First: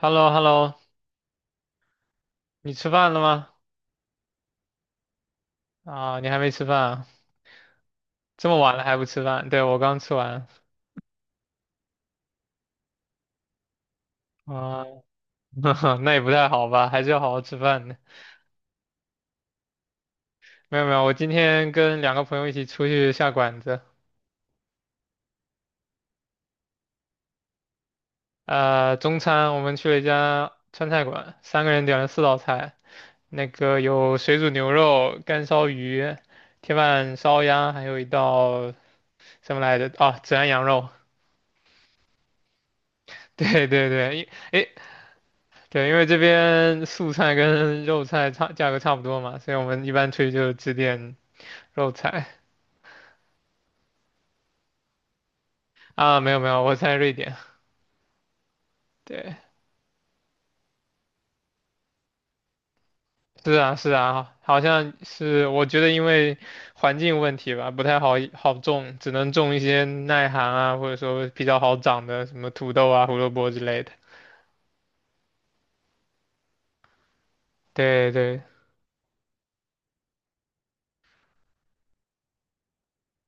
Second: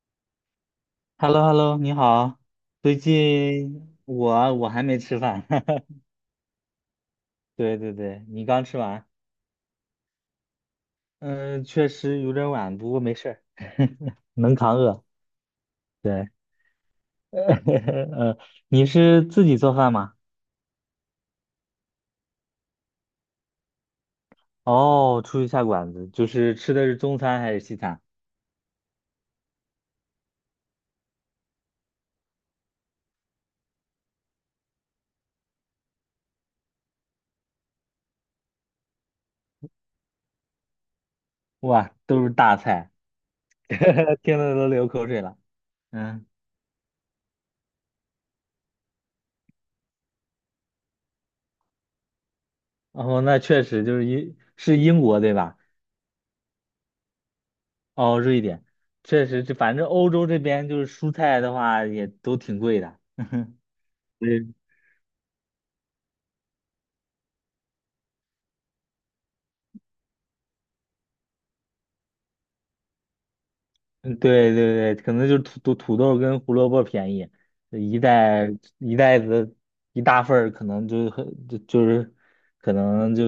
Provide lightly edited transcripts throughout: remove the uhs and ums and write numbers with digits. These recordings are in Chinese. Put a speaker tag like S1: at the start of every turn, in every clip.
S1: h e l l o h e l l o
S2: h e l l o h e l l o 你好。
S1: 你吃
S2: 最
S1: 饭了吗？
S2: 近我还没吃饭，
S1: 啊，你还没吃饭啊？
S2: 对对对，你
S1: 这么
S2: 刚
S1: 晚
S2: 吃
S1: 了还不
S2: 完，
S1: 吃饭？对，我刚吃完。
S2: 嗯，确实有点晚，不过没事儿，能扛
S1: 啊，
S2: 饿。
S1: 那也
S2: 对，
S1: 不太好吧？还是要 好好吃饭的。
S2: 呃，你是自己做饭吗？
S1: 没有没有，我今天跟两个朋友一起出去下馆子。
S2: 哦，出去下馆子，就是吃的是中餐还是西餐？
S1: 中餐我们去了一家川菜馆，三个人点了四道菜，那个有水煮牛肉、干烧鱼、铁板烧鸭，还有一道什么来着？啊，孜然羊肉。
S2: 哇，都是大菜，
S1: 对对对，
S2: 听得都流口水了。
S1: 对，因为这
S2: 嗯，
S1: 边素菜跟肉菜差价格差不多嘛，所以我们一般出去就只点肉菜
S2: 哦，那确实就是英国对吧？
S1: 啊。没有没有，我在瑞典。
S2: 哦，瑞典，确
S1: 对，
S2: 实，这反正欧洲这边就是蔬菜的话也都挺贵的。
S1: 是 啊是啊，
S2: 嗯，
S1: 好像是我觉得因为环境问题吧，不太好好种，只能种一些耐寒啊，或者说比较好长的什么土豆啊、胡萝卜之类的。
S2: 嗯，对对对，可能就是土豆跟胡萝卜便宜，一
S1: 对对
S2: 袋一袋子一大份儿可能就很就是可能就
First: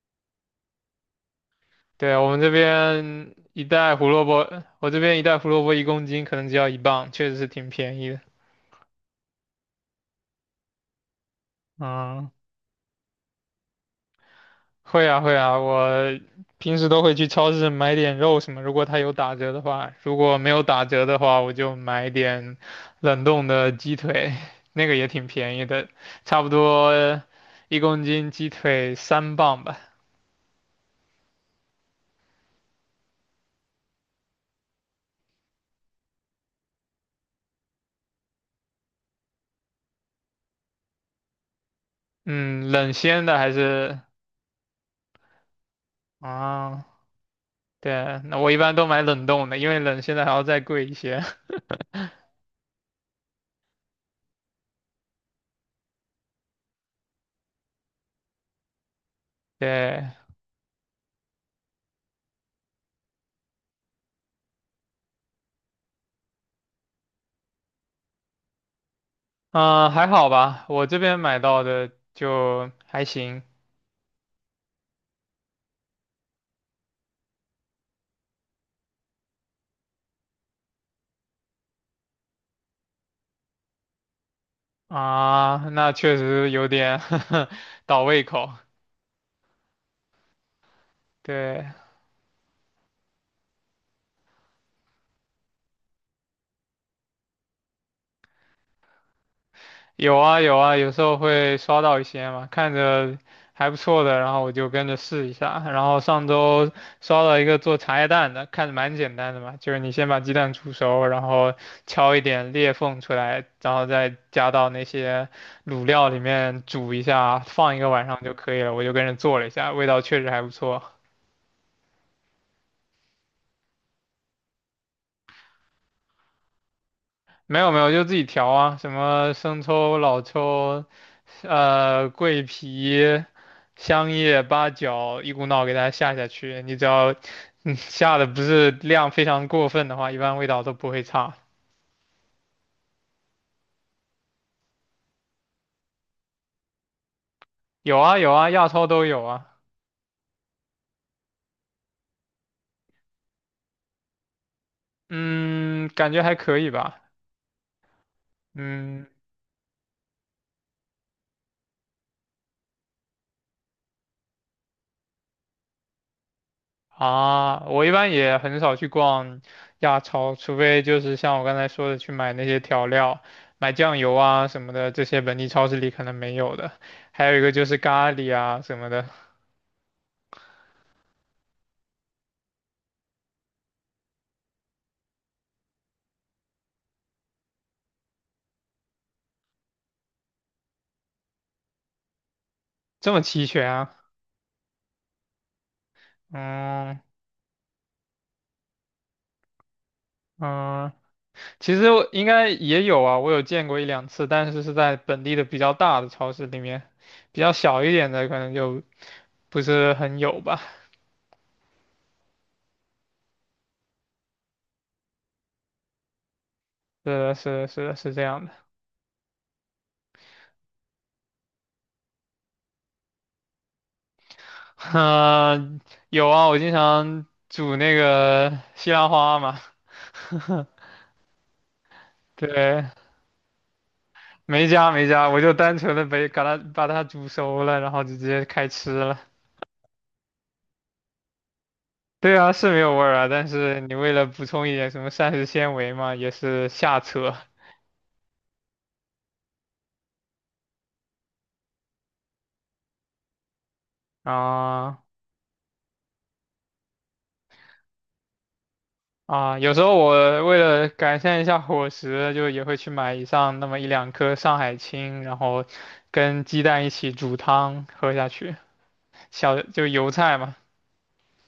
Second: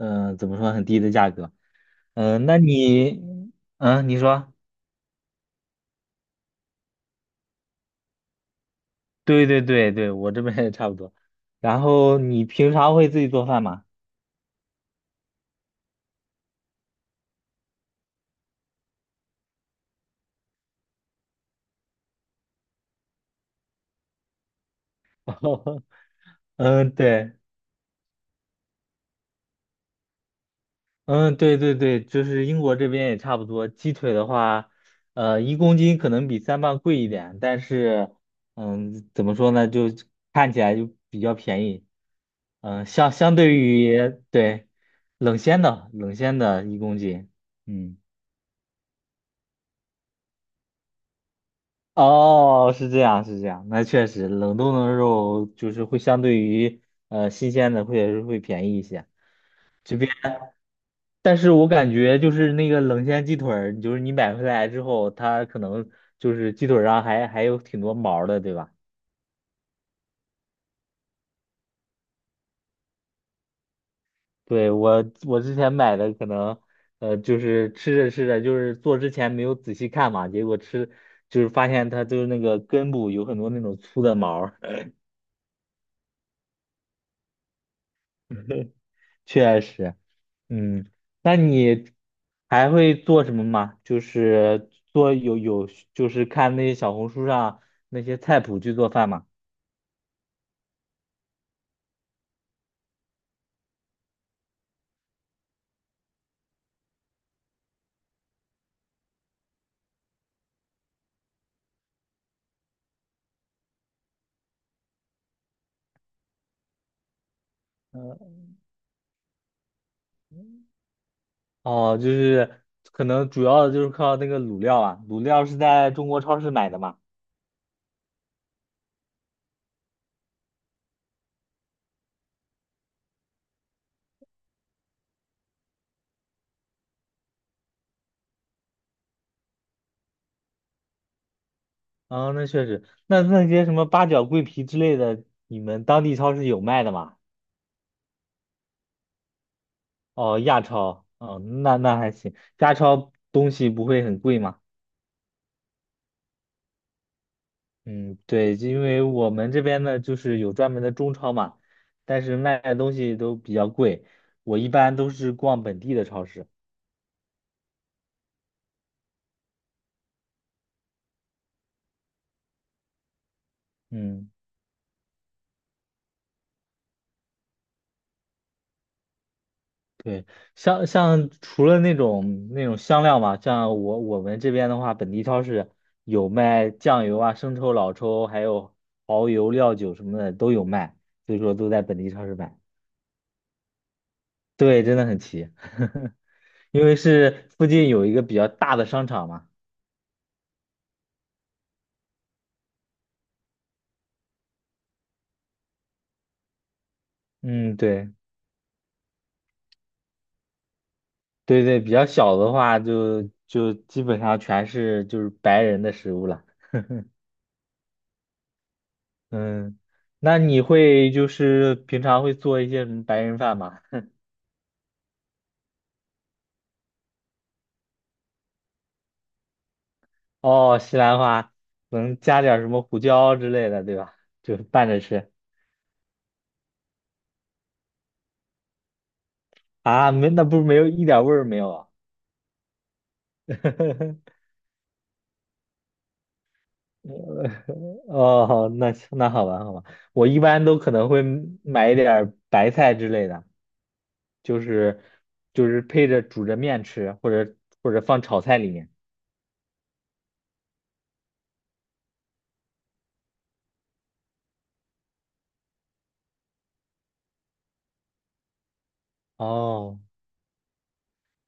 S2: 怎么说很低的价格。
S1: 对，我们
S2: 嗯、
S1: 这
S2: 那你
S1: 边一袋
S2: 嗯、
S1: 胡
S2: 你
S1: 萝
S2: 说
S1: 卜，我这边一袋胡萝卜一公斤可能只要1磅，确实是挺便宜的。
S2: 对对对对，我这边也差不多。然后
S1: 嗯。
S2: 你平常会自己做饭吗？
S1: 会啊会啊，我平时都会去超市买点肉什么，如果它有打折的话，如果没有打折的话，我就买点冷冻的鸡腿，那个也挺便宜 的，差不
S2: 嗯，
S1: 多
S2: 对。
S1: 一公斤鸡腿3磅吧。
S2: 嗯，对对对，就是英国这边也差不多。鸡腿的话，一公斤可能比三磅贵一点，但是，嗯，怎么说呢，就看起来就比较便宜。
S1: 嗯，
S2: 嗯，
S1: 冷
S2: 相
S1: 鲜
S2: 相
S1: 的还
S2: 对
S1: 是
S2: 于对冷鲜的一
S1: 啊，
S2: 公斤，嗯，
S1: 对，那我一般都买冷冻的，因为冷鲜的还要再贵一些。
S2: 哦，是这样是这样，那确实冷冻的肉就是会相对于新鲜的会便宜一些。这
S1: 对，
S2: 边。但是我感觉就是那个冷鲜鸡腿儿，就是你买回来之后，它可能就是鸡腿儿上还有挺多毛儿的，对吧？
S1: 嗯，还好吧，我这边买到的就还行。
S2: 对，我之前买的可能，就是吃着吃着，就是做之前没有仔细看嘛，结果就是发现它就是那个根部有很多那种粗的毛儿
S1: 啊，那确实有点 倒胃口。
S2: 确实，嗯，那
S1: 对，
S2: 你还会做什么吗？就是做有有就是看那些小红书上那些菜谱去做饭吗？
S1: 有啊有啊，有时候会刷到一些嘛，看着还不错的，然后我就跟着试一下。然后上周刷到一个做茶叶蛋的，看着蛮简单的嘛，就是你先把鸡蛋煮熟，然后敲一点裂缝出来，然后再加到那些卤料里面煮一下，放一个晚
S2: 呃
S1: 上就可以了。我就跟着做了一下，味道确实还不错。
S2: 哦，就是可能主要的就是靠那个卤料啊，卤料是在中国超市买的嘛。
S1: 没有没有，就自己调啊，什么生抽、老抽，桂皮、香叶、八角，一股脑给它下下去。你只要，下的不是量非常过分的话，一般味道都不会差。
S2: 啊，那确实，那些什么八角、桂皮之类的，你们当地超市有卖的吗？
S1: 有啊有啊，亚超都有啊。
S2: 哦，亚超，哦，那还行，亚超东西不会很贵吗？
S1: 嗯，感觉还可以吧。
S2: 嗯，对，因为
S1: 嗯，
S2: 我们这边呢，就是有专门的中超嘛，但是卖的东西都比较贵，我一般都是逛本地的超市。
S1: 啊，我一般也很少去逛亚超，除非就是像我刚才说的去买那些调料，买酱油
S2: 嗯。
S1: 啊什么的，这些本地超市里可能没有的。还有一个就是咖喱啊什么的，
S2: 对，像除了那种香料嘛，像我们这边的话，本地超市有卖酱油啊、生抽、老抽，还有蚝油、料酒什么的都有卖，所以说都在本地超市买。
S1: 这么齐全啊？
S2: 对，真的很齐，因为
S1: 嗯
S2: 是附近有一个比较大的商场嘛。
S1: 嗯，其实我应该也有啊，我有见过一两次，但是是在本地的比较大的超市里面，比较
S2: 嗯，
S1: 小一
S2: 对
S1: 点的可能就不是很有吧。
S2: 对对，比较小的话就基本上全是就是白人的食物了。
S1: 是的，是的，是的，是这样的。
S2: 嗯，那你会就是平常会做一些什么白人饭吗？
S1: 嗯、有啊，我经常煮那个西兰花嘛。
S2: 哦，西兰花能加点儿什么
S1: 对，
S2: 胡椒之类的，对吧？就是
S1: 没
S2: 拌
S1: 加
S2: 着
S1: 没加，
S2: 吃
S1: 我就单纯的把它煮熟了，然后就直接开吃了。
S2: 啊，没，那不是没有一点味儿没有啊？
S1: 对啊，是没有味儿啊，但是你为了 补充一点什么膳食纤维嘛，也是瞎扯
S2: 哦，那行那好吧，好吧，我一般都可能会买一点儿白菜之类的，就是
S1: 啊
S2: 就是配着煮着面吃，或者放炒菜里面。
S1: 啊。有时候我为了改善一下伙食，就也会去买一上那么一两颗上海青，然后跟鸡蛋一起煮汤喝下去，小就
S2: 哦，
S1: 油菜嘛，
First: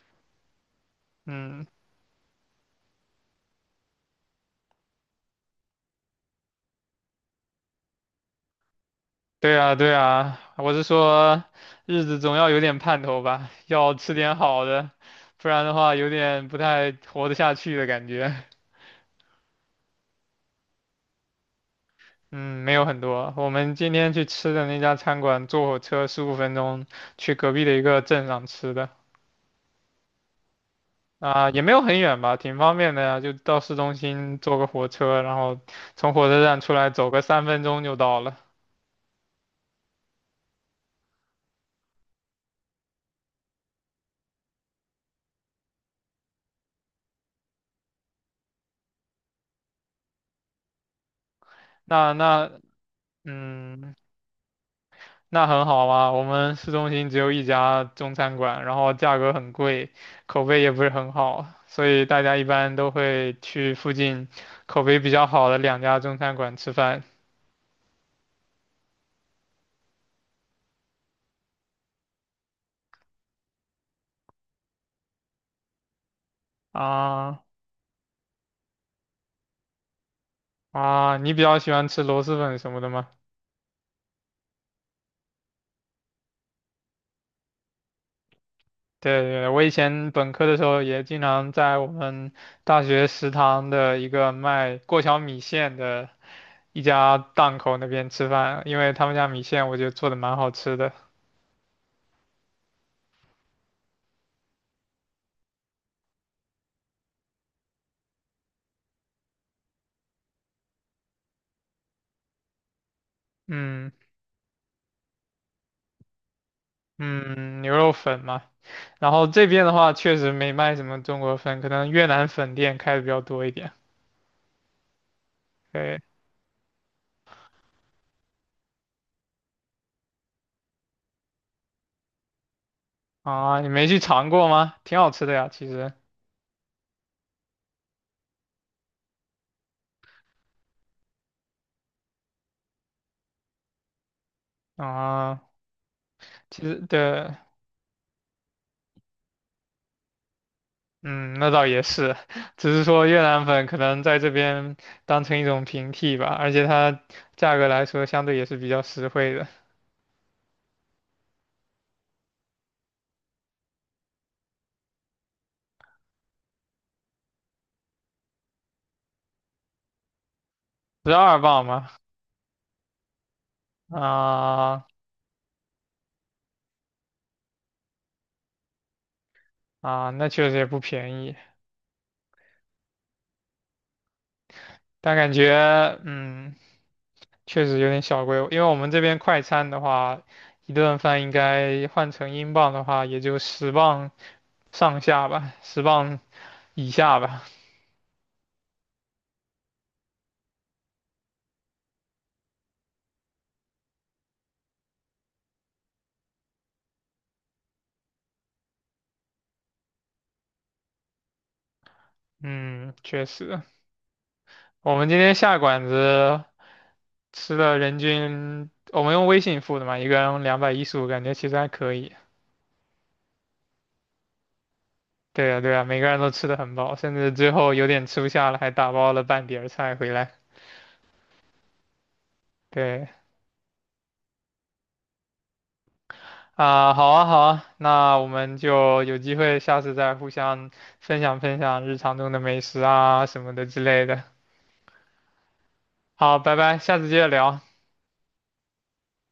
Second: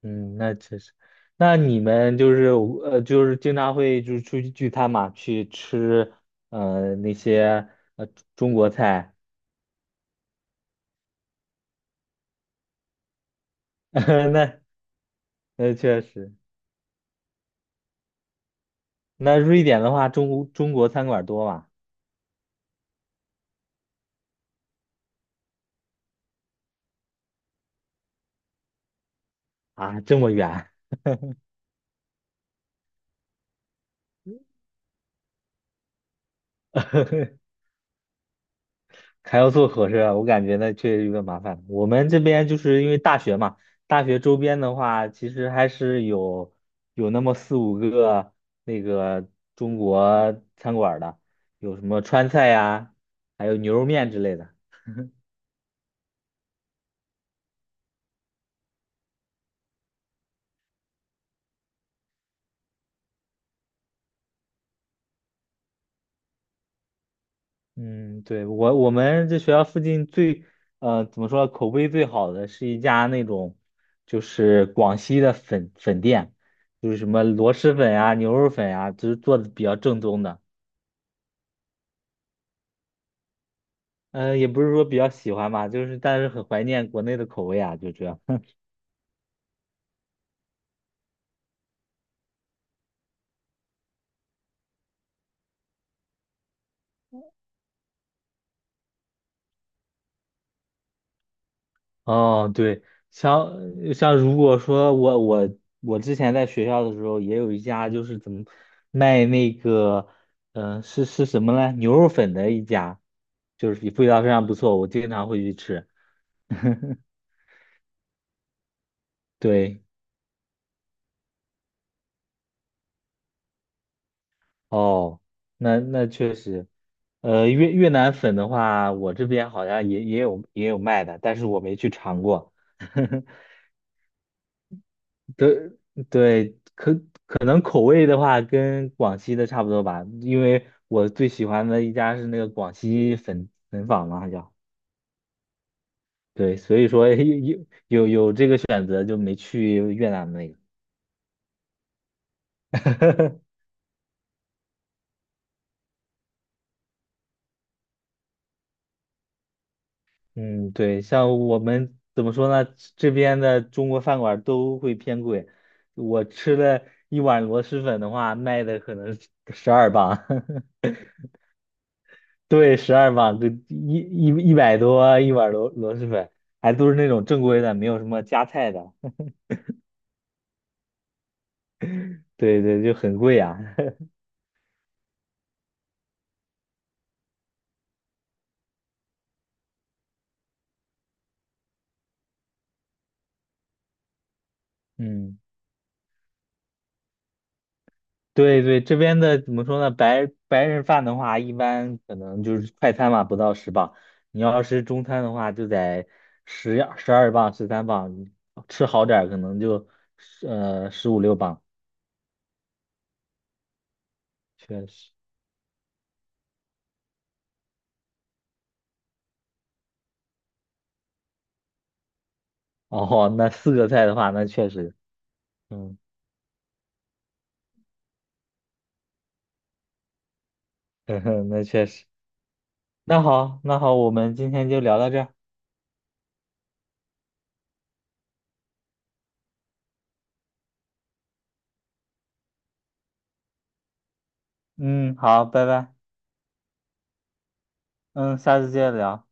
S2: 嗯，那确实，那
S1: 嗯。
S2: 你们就是就是经常会就是出去聚餐嘛，去吃那些呃中国菜。
S1: 对啊，对啊，我是说，日子总要有点盼头吧，要吃 点
S2: 那
S1: 好的，不然
S2: 那
S1: 的话
S2: 确
S1: 有
S2: 实，
S1: 点不太活得下去的感觉。
S2: 那瑞典的话，中国餐馆多吗？
S1: 嗯，没有很多。我们今天去吃的那家餐馆，坐火车15分钟去隔壁的一个镇上吃的，
S2: 啊，这么远，
S1: 啊、也没有很远吧，挺方便的呀，就到市中心坐个火车，然后从火车站出来走个三分 钟就到了。
S2: 还要坐火车，我感觉那确实有点麻烦。我们这边就是因为大学嘛，大学周边的话，其实还是有那么四五个那个中国餐馆的，有什么
S1: 那
S2: 川菜
S1: 那，
S2: 呀，还有牛肉
S1: 嗯。
S2: 面之类的。
S1: 那很好啊，我们市中心只有一家中餐馆，然后价格很贵，口碑也不是很好，所以大家一般都会去附近口碑比较好的两家中餐馆吃饭。
S2: 嗯，对，我们这学校附近最，怎么说，口碑最好的是一家那种，就是广西的粉店，就是什么
S1: 啊
S2: 螺蛳粉啊、牛肉粉啊，就是做的比较正宗的。
S1: 啊，你比较喜欢吃螺蛳粉什么的吗？
S2: 也不是说比较喜欢吧，就是但是很怀念国内的口味啊，就这样。
S1: 对对，我以前本科的时候也经常在我们大学食堂的一个卖过桥米线的一家档口那边吃饭，因为他们家米线我觉得做的蛮好吃的。
S2: 哦，对，像像如果说我之前在学校的时候，也有一家就是怎么卖那个，嗯、是什么呢？牛肉粉的一家，就是
S1: 嗯
S2: 味道非常不错，我经常会去吃。
S1: 嗯，牛肉粉嘛。然后这边的
S2: 对，
S1: 话，确实没卖什么中国粉，可能越南粉店开的比较多一点。
S2: 哦，那
S1: 对
S2: 那确实，越南粉的话，我这边好像也有卖的，但是我没去尝过。
S1: 啊，你没去尝过吗？挺好吃的呀，其
S2: 对
S1: 实
S2: 对，可能口味的话跟广西的差不多吧，因为我最喜欢的一家是那个广西粉粉坊嘛，好像
S1: 啊，
S2: 对，
S1: 其实
S2: 所以说
S1: 对，
S2: 有这个选择就没去越南那个。
S1: 嗯，那倒也是，只是说越南 粉可能在这边当成一种平替吧，而且它价格来说相对也是比较实惠的，
S2: 嗯，对，像我们怎么说呢，这边的中国饭馆都会偏贵，我吃了一碗螺蛳粉的话，卖的可能十二磅。
S1: 12磅嘛，
S2: 对，十二磅，就一百
S1: 啊
S2: 多一碗螺蛳粉，还都是那种正规的，没有什么加菜的。
S1: 啊，那确实也不便宜，
S2: 对对，就很贵啊。
S1: 但感觉嗯。确实有点小贵，因为我们这边快餐的话，一顿饭应该换成英镑的话，也就十磅上下
S2: 嗯，
S1: 吧，十磅以下吧。
S2: 对对，这边的怎么说呢？白人饭的话，一般可能就是快餐嘛，不到10磅。你要是中餐的话，就得十二磅、13磅，吃好点儿可能就十五六磅。
S1: 嗯，确实，
S2: 确
S1: 我们
S2: 实，
S1: 今天下馆子吃了人均，我们用微信付的嘛，一个人215，感觉其实还可以。
S2: 哦，那四个菜的话，那确实，
S1: 对呀，对呀，
S2: 嗯，
S1: 每个人都吃的很饱，甚至最后有点吃不下了，还打包了半碟儿菜回来。
S2: 那确实。
S1: 对。
S2: 那好，那好，我们今天就聊到这儿。
S1: 啊，好啊，好啊，那我们就有机会下次再互相分享分享日常中的美食啊什么的之类的。
S2: 嗯，好，拜拜，
S1: 好，拜拜，下次接着聊。
S2: 嗯，下次接着聊。